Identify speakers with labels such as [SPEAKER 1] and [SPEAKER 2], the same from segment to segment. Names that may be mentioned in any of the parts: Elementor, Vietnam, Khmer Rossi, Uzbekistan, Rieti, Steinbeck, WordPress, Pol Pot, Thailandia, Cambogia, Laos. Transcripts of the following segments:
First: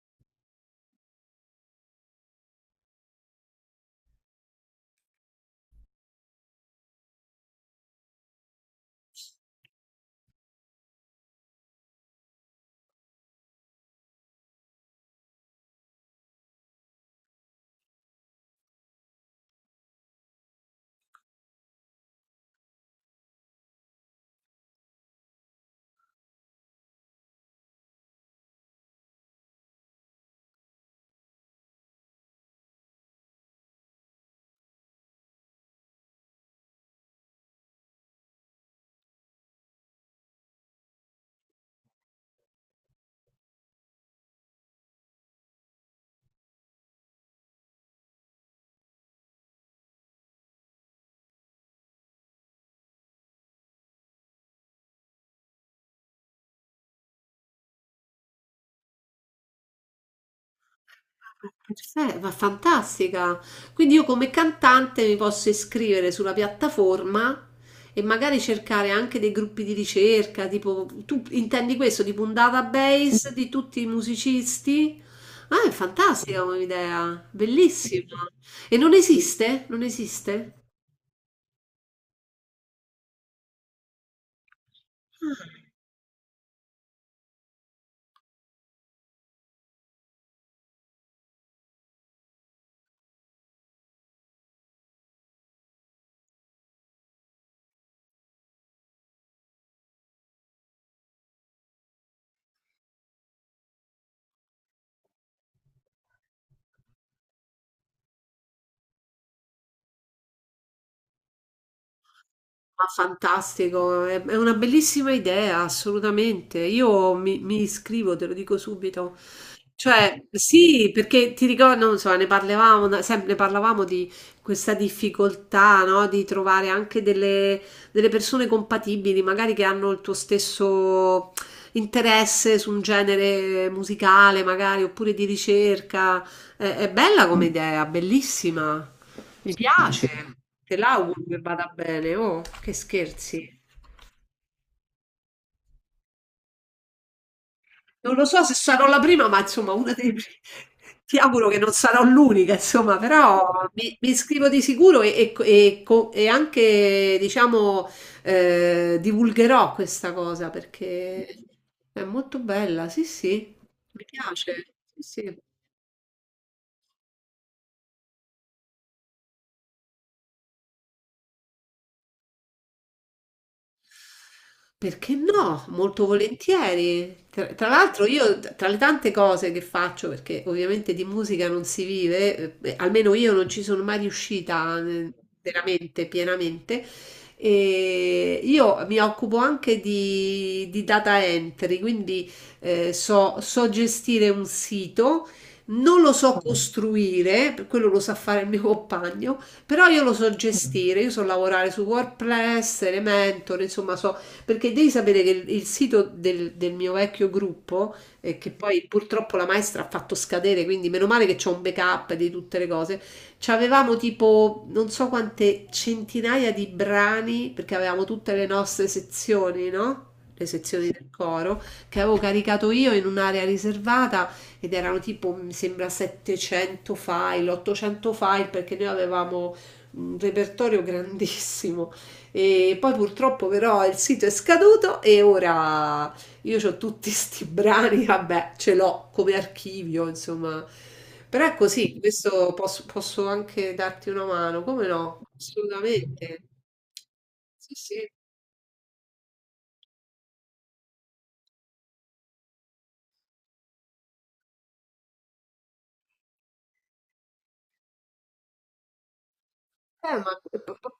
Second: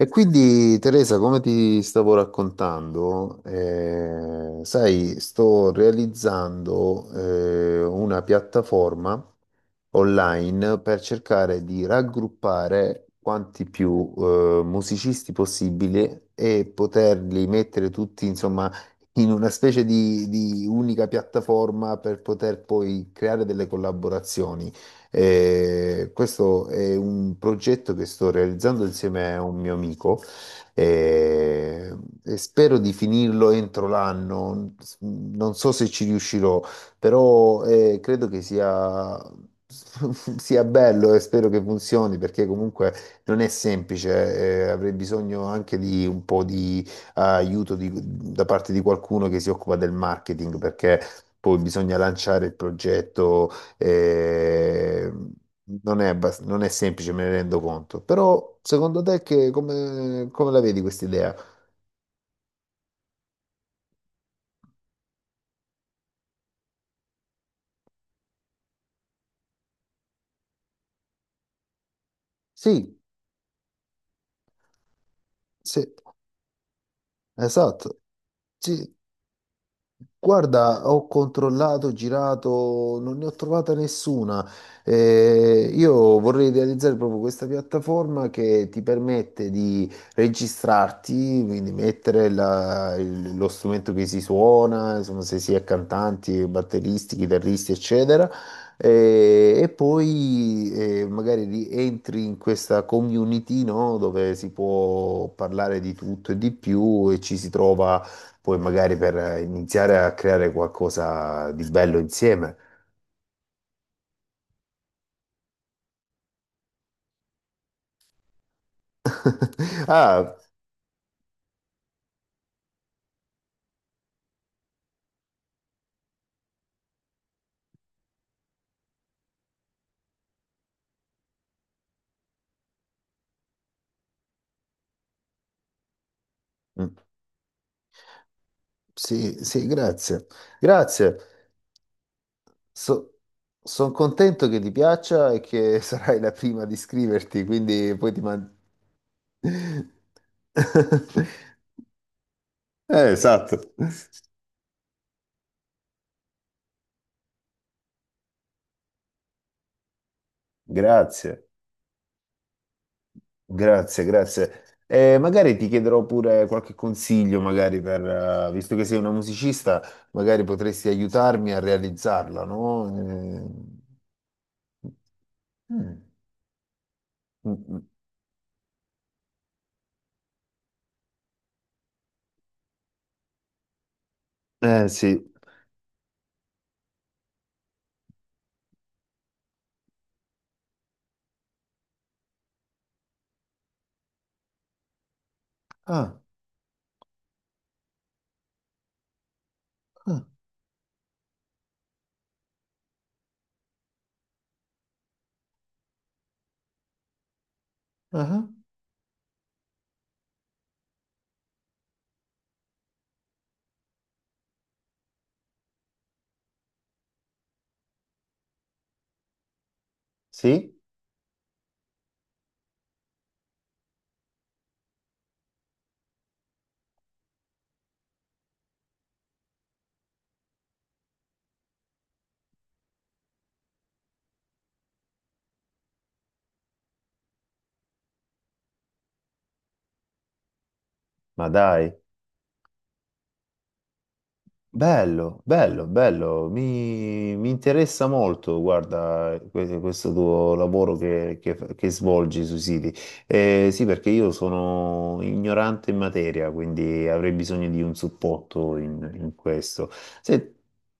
[SPEAKER 1] E quindi Teresa, come ti stavo raccontando, sai, sto realizzando una piattaforma online per cercare di raggruppare quanti più musicisti possibile e poterli mettere tutti, insomma, in una specie di unica piattaforma per poter poi creare delle collaborazioni. Questo è un progetto che sto realizzando insieme a un mio amico eh, e spero di finirlo entro l'anno. Non so se ci riuscirò, però credo che sia, sia bello e spero che funzioni perché comunque non è semplice. Avrei bisogno anche di un po' di aiuto da parte di qualcuno che si occupa del marketing perché poi bisogna lanciare il progetto eh, non è, non è semplice, me ne rendo conto. Però, secondo te, come la vedi questa idea?
[SPEAKER 2] Perfetto, ma fantastica. Quindi io come cantante mi posso iscrivere sulla piattaforma e magari cercare anche dei gruppi di ricerca, tipo tu intendi questo, tipo un
[SPEAKER 1] Sì,
[SPEAKER 2] database di tutti i musicisti? Ah, è
[SPEAKER 1] sì,
[SPEAKER 2] fantastica come idea,
[SPEAKER 1] esatto.
[SPEAKER 2] bellissima. E non
[SPEAKER 1] Sì,
[SPEAKER 2] esiste? Non esiste?
[SPEAKER 1] guarda, ho controllato, girato, non ne ho trovata nessuna. Io vorrei realizzare proprio questa piattaforma che ti permette di registrarti, quindi mettere lo strumento che si suona, insomma, se si è cantanti, batteristi, chitarristi, eccetera. Eh, E, poi magari entri in questa community, no? Dove si può parlare di tutto e di più e ci si trova poi magari per iniziare a creare qualcosa di bello insieme.
[SPEAKER 2] Ma fantastico, è una bellissima idea, assolutamente. Io mi iscrivo, te lo dico subito. Cioè,
[SPEAKER 1] Ah,
[SPEAKER 2] sì, perché ti ricordo, non so, ne parlavamo, sempre parlavamo di questa difficoltà, no? Di trovare anche delle persone compatibili, magari che hanno il tuo stesso interesse su un genere musicale, magari, oppure di ricerca. È
[SPEAKER 1] mm,
[SPEAKER 2] bella come idea, bellissima.
[SPEAKER 1] sì,
[SPEAKER 2] Mi
[SPEAKER 1] sì,
[SPEAKER 2] piace,
[SPEAKER 1] grazie.
[SPEAKER 2] te
[SPEAKER 1] Grazie.
[SPEAKER 2] l'auguro che vada bene, oh, che scherzi.
[SPEAKER 1] Sono contento che ti piaccia e che sarai la prima ad iscriverti, quindi poi
[SPEAKER 2] Non
[SPEAKER 1] ti
[SPEAKER 2] lo so
[SPEAKER 1] mando...
[SPEAKER 2] se sarò la prima, ma insomma, una dei primi. Ti auguro che non sarò l'unica, insomma, però
[SPEAKER 1] Esatto.
[SPEAKER 2] mi iscrivo di sicuro e e anche, diciamo, divulgherò questa cosa perché
[SPEAKER 1] Grazie.
[SPEAKER 2] è molto bella, sì, sì,
[SPEAKER 1] Grazie,
[SPEAKER 2] mi
[SPEAKER 1] grazie.
[SPEAKER 2] piace, sì,
[SPEAKER 1] Eh,
[SPEAKER 2] sì.
[SPEAKER 1] magari ti chiederò pure qualche consiglio, magari per, visto che sei una musicista, magari potresti aiutarmi a realizzarla, no?
[SPEAKER 2] Perché no?
[SPEAKER 1] Mm,
[SPEAKER 2] Molto volentieri. Tra,
[SPEAKER 1] mm,
[SPEAKER 2] tra
[SPEAKER 1] mm.
[SPEAKER 2] l'altro io, tra le tante cose che faccio, perché ovviamente di musica non si vive, beh, almeno io non ci sono mai riuscita
[SPEAKER 1] Eh, sì.
[SPEAKER 2] veramente, pienamente, e io mi occupo anche di data entry, quindi so gestire un sito, non lo
[SPEAKER 1] Ah,
[SPEAKER 2] so costruire, per quello lo sa fare il mio compagno, però io lo
[SPEAKER 1] ah,
[SPEAKER 2] so gestire, io so lavorare su WordPress, Elementor, insomma so perché devi sapere che il sito del mio vecchio gruppo,
[SPEAKER 1] ah, ah.
[SPEAKER 2] che poi purtroppo la maestra ha fatto scadere, quindi meno male che c'ho un backup di tutte le cose, c'avevamo tipo non so quante centinaia di brani, perché avevamo tutte le nostre sezioni, no? Le
[SPEAKER 1] Sì?
[SPEAKER 2] sezioni del coro che avevo caricato io in un'area riservata ed erano tipo, mi sembra, 700 file, 800 file perché noi avevamo un repertorio grandissimo e poi purtroppo però il sito è scaduto e ora io ho tutti sti brani, vabbè, ce l'ho come archivio, insomma. Però
[SPEAKER 1] Ma
[SPEAKER 2] è
[SPEAKER 1] dai.
[SPEAKER 2] così, questo posso, posso anche darti una mano, come no?
[SPEAKER 1] Bello, bello,
[SPEAKER 2] Assolutamente.
[SPEAKER 1] bello, mi
[SPEAKER 2] Sì, sì.
[SPEAKER 1] interessa molto, guarda, questo tuo lavoro che svolgi sui siti. Sì, perché io sono ignorante in materia, quindi avrei bisogno di un supporto in questo.
[SPEAKER 2] Eh, ma-
[SPEAKER 1] Se-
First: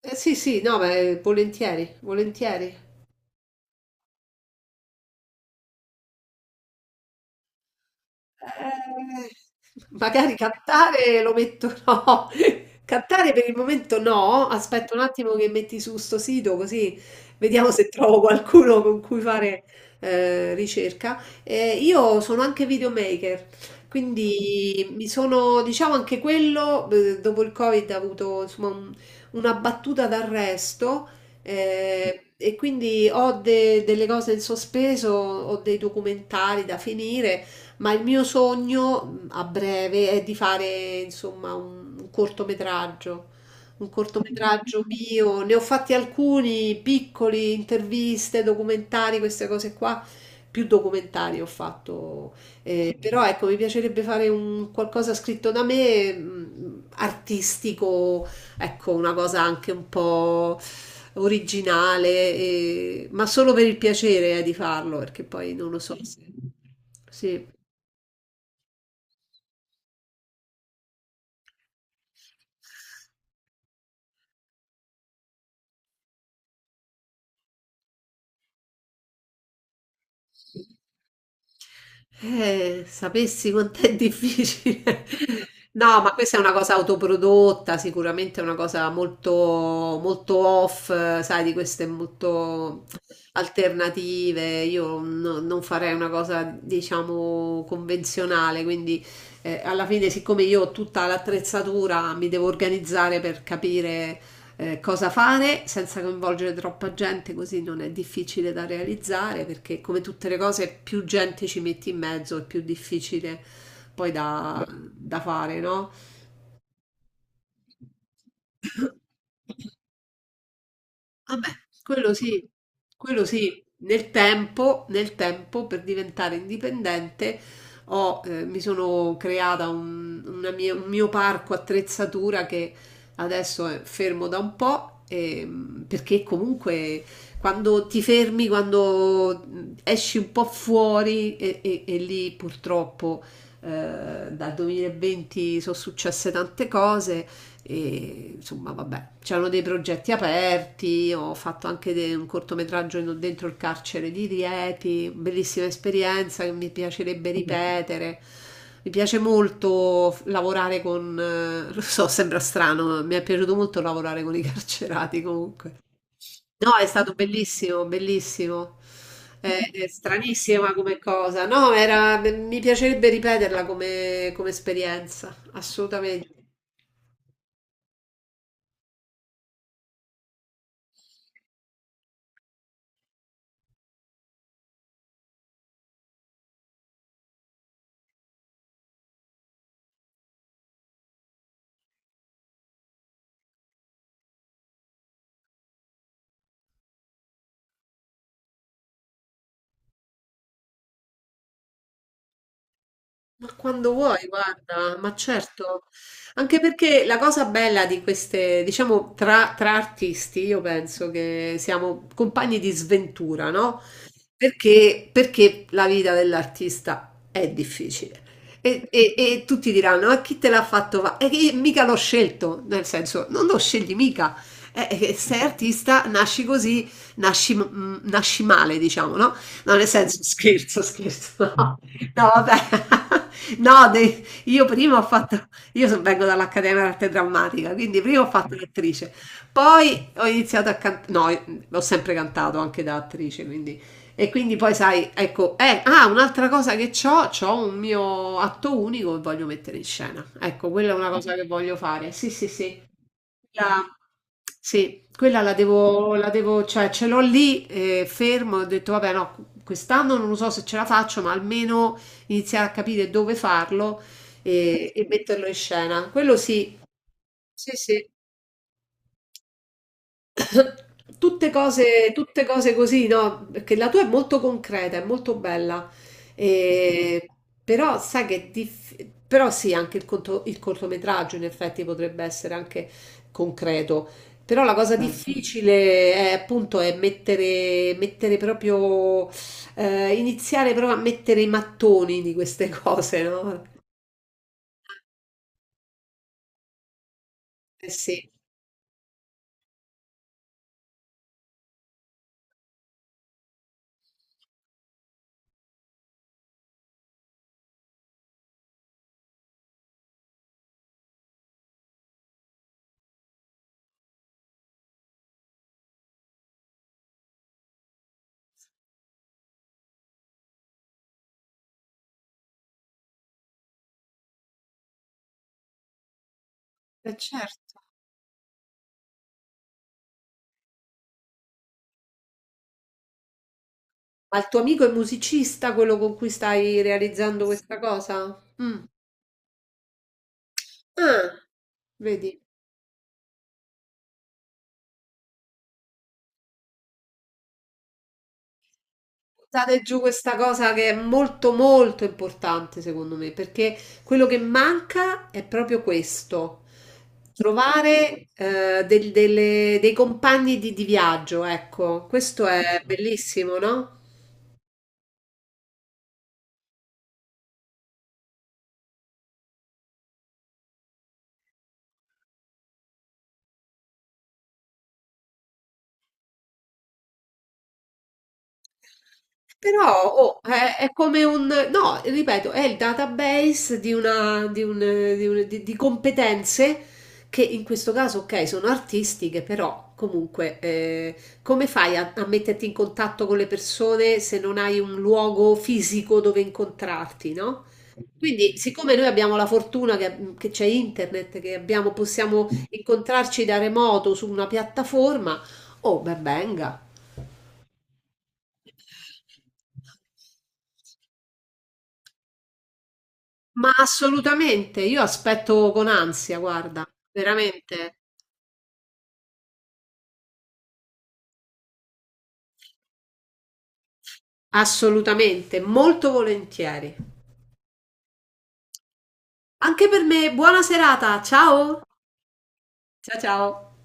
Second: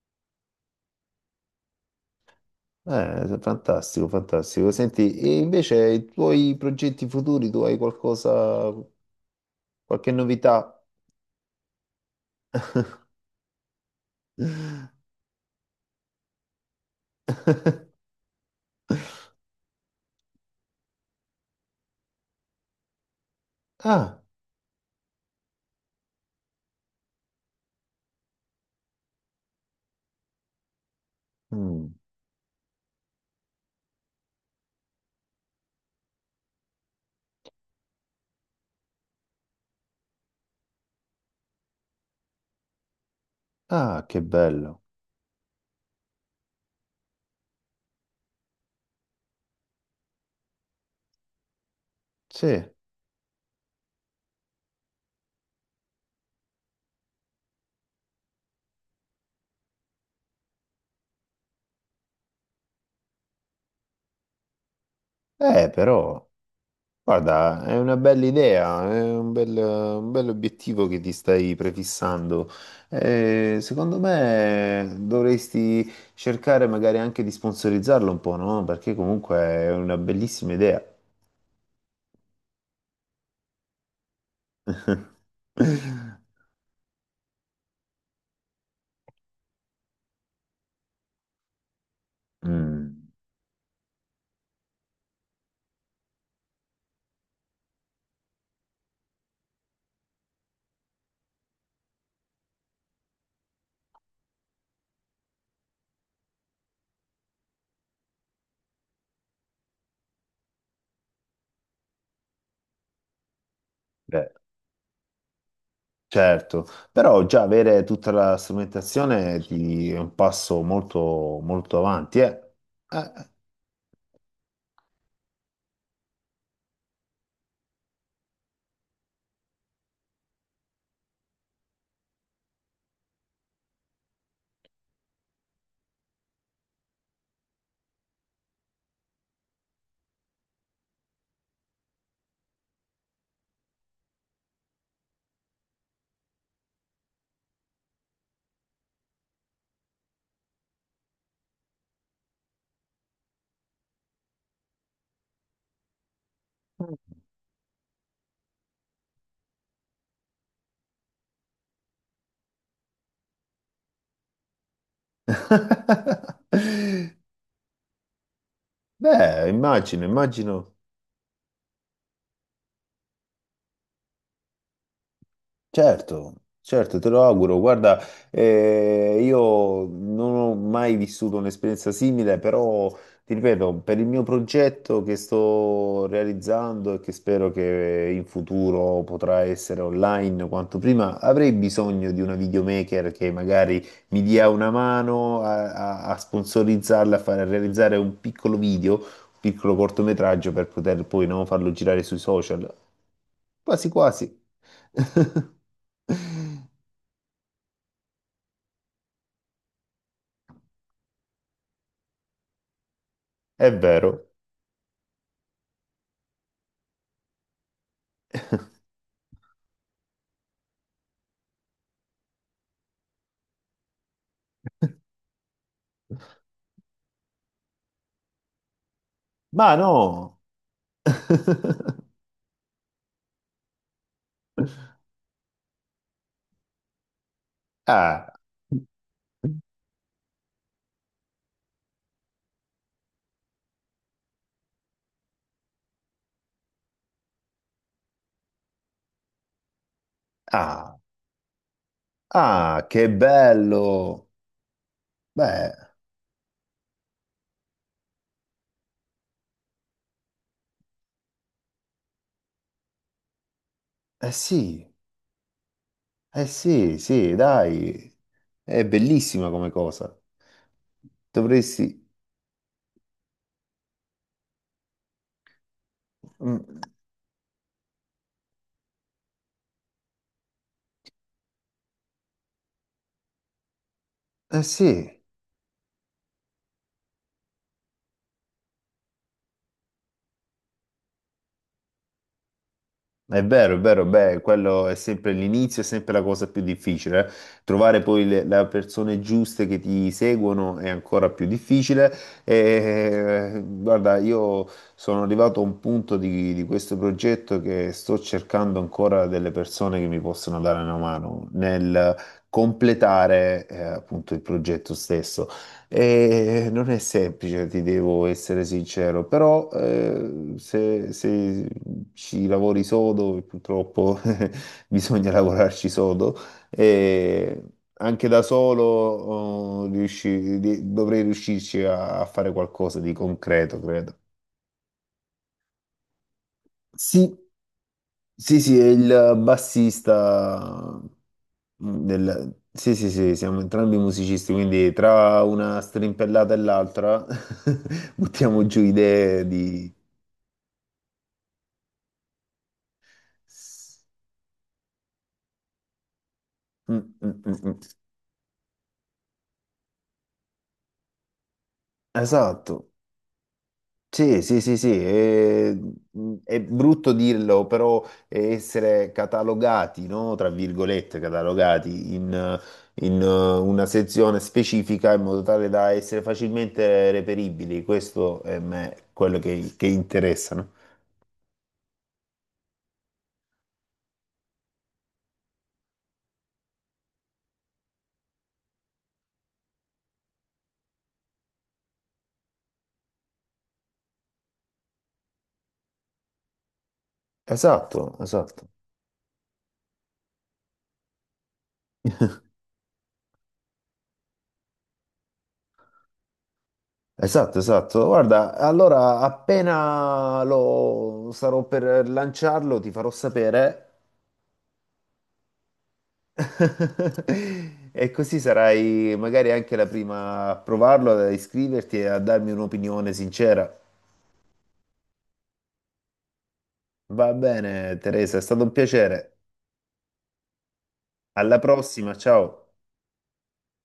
[SPEAKER 2] sì, sì, no, beh, volentieri, volentieri.
[SPEAKER 1] fantastico, fantastico. Senti, e invece i tuoi progetti futuri, tu hai qualcosa,
[SPEAKER 2] Eh,
[SPEAKER 1] qualche
[SPEAKER 2] magari
[SPEAKER 1] novità?
[SPEAKER 2] cantare lo metto no. Cantare per il momento no. Aspetto un attimo che metti su sto sito così vediamo se trovo qualcuno con cui fare ricerca. Io sono anche videomaker,
[SPEAKER 1] Ah,
[SPEAKER 2] quindi mi sono, diciamo anche quello, dopo il Covid ha avuto insomma una battuta d'arresto.
[SPEAKER 1] mm,
[SPEAKER 2] E quindi ho delle cose in sospeso, ho dei documentari da finire, ma il mio sogno a breve è di fare insomma un
[SPEAKER 1] ah, che bello.
[SPEAKER 2] cortometraggio mio. Ne ho fatti alcuni piccoli, interviste, documentari, queste cose qua. Più documentari ho fatto,
[SPEAKER 1] Sì,
[SPEAKER 2] però ecco, mi piacerebbe fare un qualcosa scritto da me, artistico, ecco, una cosa anche un po' originale, ma solo per il piacere, di farlo, perché poi non lo so se...
[SPEAKER 1] però.
[SPEAKER 2] Sì.
[SPEAKER 1] Guarda, è una bella idea, è un bel obiettivo che ti stai prefissando. Secondo me dovresti cercare magari anche di sponsorizzarlo un po', no? Perché comunque è una bellissima idea.
[SPEAKER 2] Sapessi quanto è difficile. No, ma questa è una cosa autoprodotta, sicuramente è una cosa molto, molto off, sai, di queste molto
[SPEAKER 1] Mm,
[SPEAKER 2] alternative. Io non farei una cosa, diciamo, convenzionale, quindi alla fine, siccome io ho tutta l'attrezzatura, mi devo organizzare per capire cosa fare senza coinvolgere troppa gente, così non è difficile da realizzare perché come tutte le cose più gente ci metti in mezzo è più difficile poi
[SPEAKER 1] beh,
[SPEAKER 2] da fare, no?
[SPEAKER 1] certo, però già avere tutta la strumentazione è un passo molto, molto
[SPEAKER 2] Quello
[SPEAKER 1] avanti, eh.
[SPEAKER 2] sì,
[SPEAKER 1] Eh.
[SPEAKER 2] quello sì, nel tempo per diventare indipendente ho, mi sono creata un mio parco attrezzatura che adesso è fermo da un po', perché comunque quando ti fermi, quando esci un po' fuori e lì purtroppo dal 2020 sono successe tante cose e, insomma, vabbè, c'erano dei progetti aperti, ho fatto anche un cortometraggio dentro il carcere di Rieti, bellissima esperienza che mi piacerebbe ripetere. Mi piace molto lavorare con, lo so, sembra strano, ma mi è piaciuto molto lavorare con i carcerati comunque. No, è stato bellissimo, bellissimo.
[SPEAKER 1] Beh,
[SPEAKER 2] È
[SPEAKER 1] immagino,
[SPEAKER 2] stranissima
[SPEAKER 1] immagino.
[SPEAKER 2] come cosa. No, era, mi piacerebbe ripeterla come, come esperienza, assolutamente.
[SPEAKER 1] Certo, certo, te lo auguro. Guarda, io non ho mai vissuto un'esperienza simile, però ti ripeto, per il mio progetto che sto realizzando e che spero che in futuro potrà essere online quanto prima, avrei bisogno di una videomaker che magari mi dia una mano a sponsorizzarla, a fare, a realizzare un piccolo video, un piccolo cortometraggio per poter poi no, farlo girare sui social.
[SPEAKER 2] Ma
[SPEAKER 1] Quasi
[SPEAKER 2] quando vuoi,
[SPEAKER 1] quasi.
[SPEAKER 2] guarda, ma certo, anche perché la cosa bella di queste, diciamo, tra artisti, io penso che siamo compagni di sventura,
[SPEAKER 1] È
[SPEAKER 2] no?
[SPEAKER 1] vero.
[SPEAKER 2] Perché la vita dell'artista è difficile. E tutti diranno, ma chi te l'ha fatto? E che mica l'ho scelto, nel senso, non lo scegli mica. Sei artista, nasci così, nasci, mm, nasci male, diciamo, no? No,
[SPEAKER 1] Ma
[SPEAKER 2] nel senso,
[SPEAKER 1] no!
[SPEAKER 2] scherzo, scherzo. No, vabbè. No, io prima ho fatto, vengo dall'Accademia d'Arte Drammatica, quindi prima ho
[SPEAKER 1] Ah,
[SPEAKER 2] fatto l'attrice, poi ho iniziato a cantare, no, ho sempre cantato anche da attrice, quindi, e quindi poi sai, ecco, un'altra cosa che ho, ho un mio atto unico che voglio mettere in scena, ecco, quella è
[SPEAKER 1] ah,
[SPEAKER 2] una cosa che voglio fare, sì, sì, sì,
[SPEAKER 1] ah, che
[SPEAKER 2] la
[SPEAKER 1] bello!
[SPEAKER 2] sì, quella
[SPEAKER 1] Beh,
[SPEAKER 2] la devo cioè ce l'ho lì, fermo, ho detto: "Vabbè no, quest'anno non lo so se ce la faccio, ma almeno iniziare a capire dove farlo
[SPEAKER 1] eh sì,
[SPEAKER 2] e metterlo in scena." Quello
[SPEAKER 1] eh
[SPEAKER 2] sì,
[SPEAKER 1] sì, sì,
[SPEAKER 2] sì, sì.
[SPEAKER 1] dai, è bellissima come cosa. Dovresti...
[SPEAKER 2] Tutte cose così, no? Perché la tua è molto concreta, è molto bella.
[SPEAKER 1] mm,
[SPEAKER 2] E- Però sai che è però sì, anche il, il cortometraggio in effetti potrebbe essere anche concreto.
[SPEAKER 1] Eh
[SPEAKER 2] Però la
[SPEAKER 1] sì.
[SPEAKER 2] cosa Mm. difficile è appunto è mettere, mettere proprio, iniziare proprio a mettere i mattoni di queste cose, no?
[SPEAKER 1] È vero, beh, quello è sempre l'inizio, è sempre la cosa più difficile. Eh.
[SPEAKER 2] Eh
[SPEAKER 1] Trovare poi
[SPEAKER 2] sì.
[SPEAKER 1] le persone giuste che ti seguono è ancora più difficile. E, guarda, io sono arrivato a un punto di questo progetto che sto cercando ancora delle persone che mi possono dare una mano nel completare, appunto il progetto stesso. E non è semplice, ti devo essere sincero, però se ci lavori sodo, e purtroppo bisogna lavorarci sodo, eh,
[SPEAKER 2] Certo.
[SPEAKER 1] anche da solo oh, dovrei riuscirci a, fare qualcosa di concreto, credo.
[SPEAKER 2] Ma il tuo amico è musicista, quello con cui stai
[SPEAKER 1] Sì,
[SPEAKER 2] realizzando questa cosa?
[SPEAKER 1] sì, sì,
[SPEAKER 2] Mm.
[SPEAKER 1] è il bassista
[SPEAKER 2] Ah, Vedi,
[SPEAKER 1] del... Sì, sì, sì, siamo entrambi musicisti, quindi tra una strimpellata e l'altra buttiamo giù idee
[SPEAKER 2] buttate
[SPEAKER 1] di...
[SPEAKER 2] giù questa cosa che è molto molto importante secondo me, perché quello che manca è proprio questo,
[SPEAKER 1] Mm, mm, mm, mm.
[SPEAKER 2] trovare dei compagni di viaggio, ecco, questo è
[SPEAKER 1] Esatto.
[SPEAKER 2] bellissimo, no?
[SPEAKER 1] Sì, sì, sì, sì, è brutto dirlo, però essere catalogati, no? Tra virgolette, catalogati in una sezione specifica in modo tale da essere facilmente reperibili, questo è quello che
[SPEAKER 2] Però oh,
[SPEAKER 1] interessa, no?
[SPEAKER 2] è come un, no, ripeto, è il database di, una, di, un, di, un- di competenze che in questo caso, ok, sono artistiche, però comunque come fai a metterti in contatto con le persone se non hai un luogo fisico dove incontrarti, no?
[SPEAKER 1] Esatto,
[SPEAKER 2] Quindi,
[SPEAKER 1] esatto.
[SPEAKER 2] siccome noi abbiamo la fortuna che c'è internet, possiamo incontrarci da remoto su una piattaforma, oh, ben venga.
[SPEAKER 1] Esatto, esatto. Guarda, allora appena lo sarò per lanciarlo ti farò
[SPEAKER 2] Ma
[SPEAKER 1] sapere.
[SPEAKER 2] assolutamente, io aspetto con ansia, guarda, veramente,
[SPEAKER 1] E così sarai magari anche la prima a provarlo, ad iscriverti e a darmi un'opinione sincera.
[SPEAKER 2] assolutamente, molto volentieri.
[SPEAKER 1] Va bene, Teresa, è stato un piacere.
[SPEAKER 2] Anche per me, buona serata,
[SPEAKER 1] Alla
[SPEAKER 2] ciao!
[SPEAKER 1] prossima, ciao.
[SPEAKER 2] Ciao ciao!